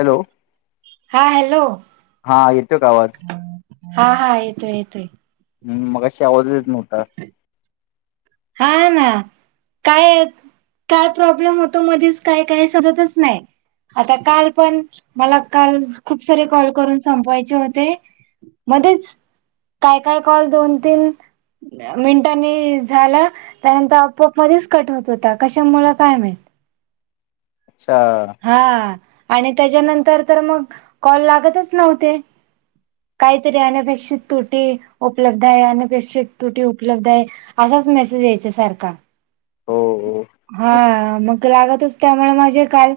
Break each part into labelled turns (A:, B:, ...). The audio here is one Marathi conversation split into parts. A: हॅलो.
B: हा हॅलो.
A: हा येतोय का आवाज?
B: हा हा येतोय येतय.
A: ह् मघाशी आवाजच येत नव्हता.
B: ह हा ना काय काय प्रॉब्लेम होतो मधीच काय काय सजतच नाही. आता काल पण मला काल खूप सारे कॉल करून संपवायचे होते. मध्येच काय काय कॉल दोन तीन मिनटांनी झालं त्यानंतर आपआप मध्येच कट होत होता कशा मुळ काय माहित?
A: अच्छा.
B: हा आणि त्याच्यानंतर तर मग कॉल लागतच नव्हते. काहीतरी अनपेक्षित त्रुटी उपलब्ध आहे अनपेक्षित तुटी उपलब्ध आहे. असाच मेसेज या्यायच्या सारखा.
A: हो. हो
B: हा मग लागतच त्यामुळे माझे काल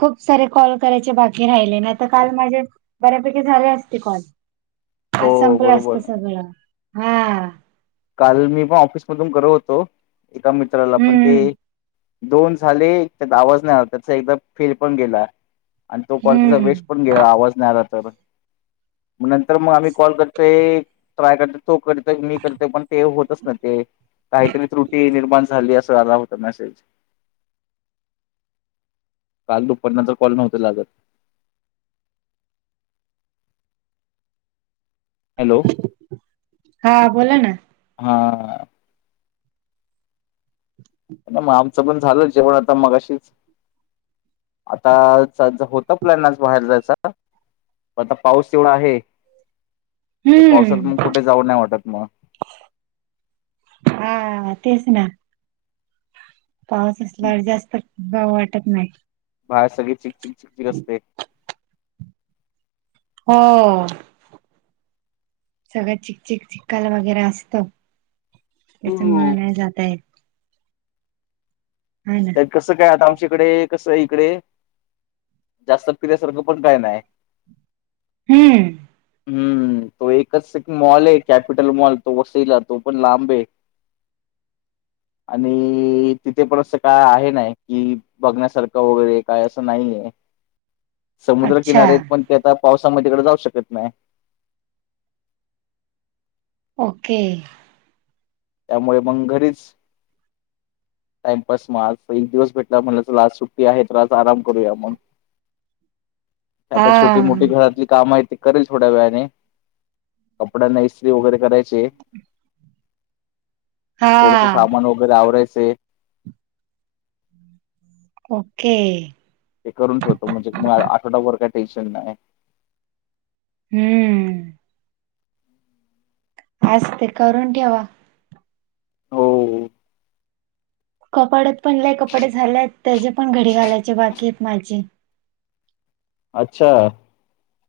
B: खूप सारे कॉल करायचे बाकी राहिले नाही आता काल माझे बऱ्यापैकी झाले असते कॉल. ह
A: हो
B: संपलं असत
A: बरोबर
B: सगळं हा
A: काल मी पण ऑफिसमधून कर होतो एका मित्राला पण ते
B: हम्म
A: दोन झाले त्यात आवाज नाही आला त्याचा एकदम फेल पण गेला आणि तो क्वालिटीचा
B: हम्म
A: वेस्ट पण गे आवाज नाही राहता पण मग नंतर मग आम्ही कॉल करतोय ट्राय करत तो करत मी करते पण ते होतच ना ते काहीतरी त्रुटी निर्माण झाली असं आला होत नाे काल दुपटनंतर कॉल नव्हते लागत हॅलो
B: हा बोला ना
A: हा
B: ह
A: मग आमचं पण झालं जेवण आता मग अशीच आता होत प्लॅन आज बाहेर जायचा आता पाऊस तेवढा आहे ते पावसात मग
B: हम्म
A: कुठे जाऊं नाही वाटत मग
B: हा तेच ना पाऊस असल्यावर जास्त गव वाटत नाही.
A: बाहेर सगळे चिकचिक चिकचिक असते.
B: हो. सगळं चिकचिक चिककाल वगैरे असतं. त्याचा मुळे नाही जाता येत. ना
A: त्यात कसं काय आ आमच्याकडे कसं इकडे जास्त फि्यासारखं पण काय नाही
B: हम्म
A: हम्म तो एकच एक मॉल आहे कॅपिटल मॉल तो वसईला तो पण लांब आहे आणि तिथे परत काय आहे ना कि बघण्यासारखं वगैरे काय असं नाही आहे
B: अच्छा
A: समुद्रकिनारे आहेत पण ते आता पावसामध्येकडे जाऊ शकत नाही
B: ओके
A: त्यामुळे मग घरीच टाइमपास मग आज एक दिवस भेटला म्ह लाज सुट्टी आहे तर आज आराम करूया मग
B: हा
A: आता छोटी मोठी घरातली काम आहेत करेल थोड्या वेळाने कपडा नैस्त्री वगैरे करायचे
B: हा
A: थोडसे सामान वगैरे आवरायचे
B: ओके
A: ते करून ठेवतो म्हणजे मग आठवडा वर काय टेन्शन नाही
B: हम्म हस् ते करून ठेवा
A: हो हो
B: कपाड्यात पण ल कपडे झाले आहेत त्याचे पण घडी घालायचे बाकी आहेत माझे
A: अच्छा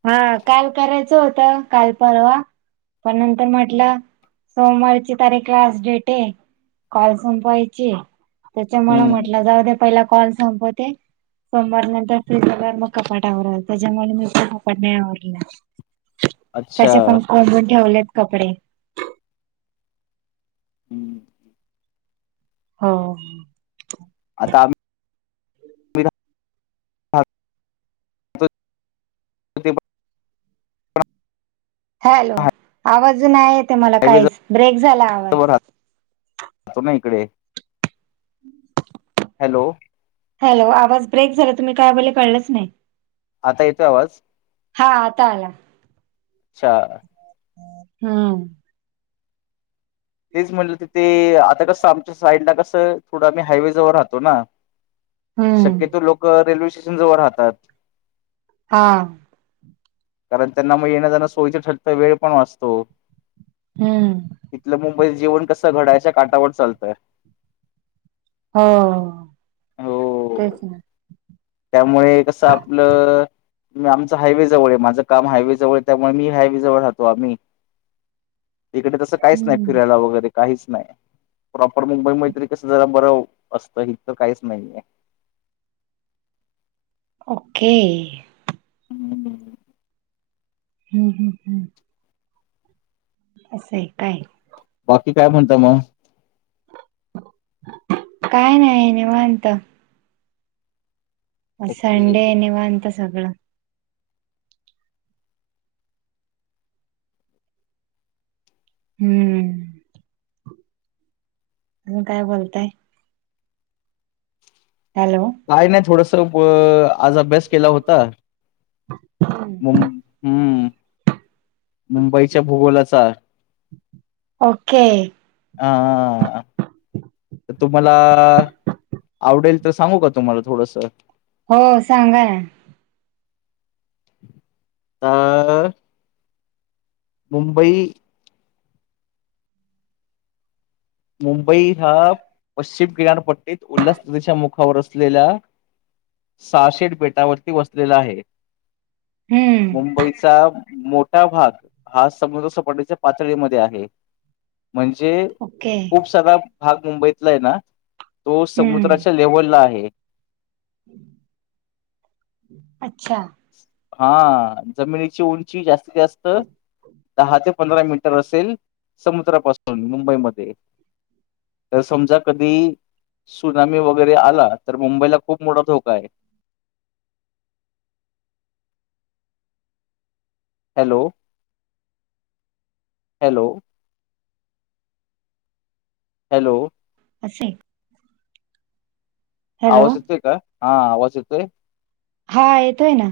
B: हा काल करायचं होतं काल परवा पण नंतर म्हटलं सोमवारची तारीख क्लास डेट आहे कॉल संपवायची त्याच्यामुळ
A: हम्म
B: म्हटलं जाऊ ते पहिला कॉल संपवते सोमवार नंतर फ्रीज झाल्यावर मग कपाटावर त्याच्यामुळे मी पण नाही आवडलं
A: अच्छा
B: कसे
A: हम्म
B: पण कोंबून ठेवलेत कपडे
A: हम्म
B: हो
A: आता आम्ही राहतो ते
B: हॅलो आवाज नाही येत मला
A: हायवे
B: काहीच ब्रेक झालाय आवाज
A: तुम्ही इकडे हॅलो
B: हॅलो आवाज ब्रेक झाला तुम्ही काय बोलले कळलंच नाही
A: आता येतोय आवाज
B: हा आता आला
A: अच्छा
B: हम्म
A: तेच म्हणलं तिथे आता कसं आमच्या साईडला कसं थोड आम्ही हायवे जवळ राहतो ना
B: हम्म
A: तिथून लोक रेल्वे स्टेशन जवळ राहतात
B: हा
A: कारण त्यांना मग येण्याजाण्याच सोयीच ठरत वेळ पण वाचतो
B: हम्म
A: इथलं मुंबईच जीवन कसं घड्याळाच्या काटावर चालत
B: हो तेच
A: हो.
B: ना
A: त्यामुळे कसं आपलं नाही आमचं हायवे जवळ आहे माझं काम हायवेजवळ त्यामुळे मी हायवेजवळ राहतो आम्ही इकडे तसं काहीच नाही
B: हम्म
A: फिरायला वगैरे काहीच नाही प्रॉपर मुंबई मैत्री कस जरा बरं असतं हिथ काहीच नाहीये
B: ओके
A: हम्म हम्म
B: हम्म हम्म हम्म असं आहे काय
A: बाकी काय म्हणता मग
B: काय नाही निवांत आज
A: ओके,
B: संडे आहे निवांत सगळं हम्म मग काय बोलताय हॅलो
A: काय नाही थोडस अ आज अभ्यास केला होता हम्म हम्म मुंबईच्या भूगोलाचा आहे
B: ओके
A: हा तर तुम्हाला आवडेल तर सांगू का तुम्हाला थोडस
B: हो सांगा ना
A: अ मुंबई मुंबई हा पश्चिम किनारपट्टीत उल्हास नदीच्या मुखावर असलेला सहाशेठ बेटावरती वसलेला आहे
B: हम्म
A: मुंबईचा मोठा भाग हा समुद्र सपाटीच्या पातळीमध्ये आहे म्हणजे
B: ओके
A: खूप सगळा भाग मुंबईतला आहे ना तो
B: हम्म
A: समुद्राच्या लेव्हलला आहे
B: अच्छा
A: हा जमिनीची उंची जास्तीत जास्त दहा ते पंधरा मीटर असेल समुद्रापासून मुंबईमध्ये तर समजा कधी सुनामी वगैरे आला तर मुंबईला खूप मोठा धोका आहे हॅलो हॅलो. हॅलो.
B: असे. हॅलो
A: आवाज येतोय का? हा आवाज येतोय?
B: हा येतोय ना.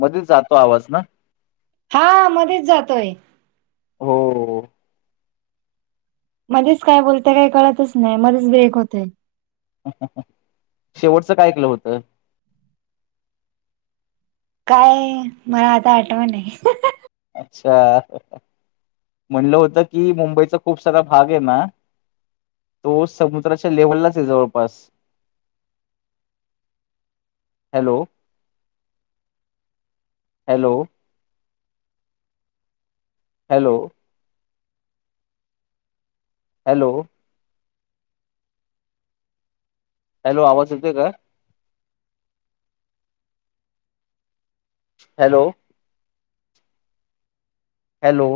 A: मध्ये जातो आवाज ना?
B: हां. मधेच जातोय.
A: हो.
B: मध्येच काय बोलता काही कळतच नाही मध्येच ब्रेक होतय.
A: शेवटचं काय केलं होतं?
B: काय? मला आता आठवं नाय.
A: अच्छा. म्हणलं होतं की मुंबईचा खूप सारा भाग आहे ना तो समुद्राच्या लेव्हललाच आहे जवळपास. Hello hello. Hello. Hello. Hello आवाज येतोय काय? हॅलो. हॅलो.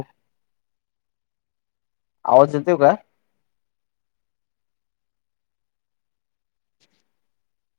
A: आवाज येतोय का?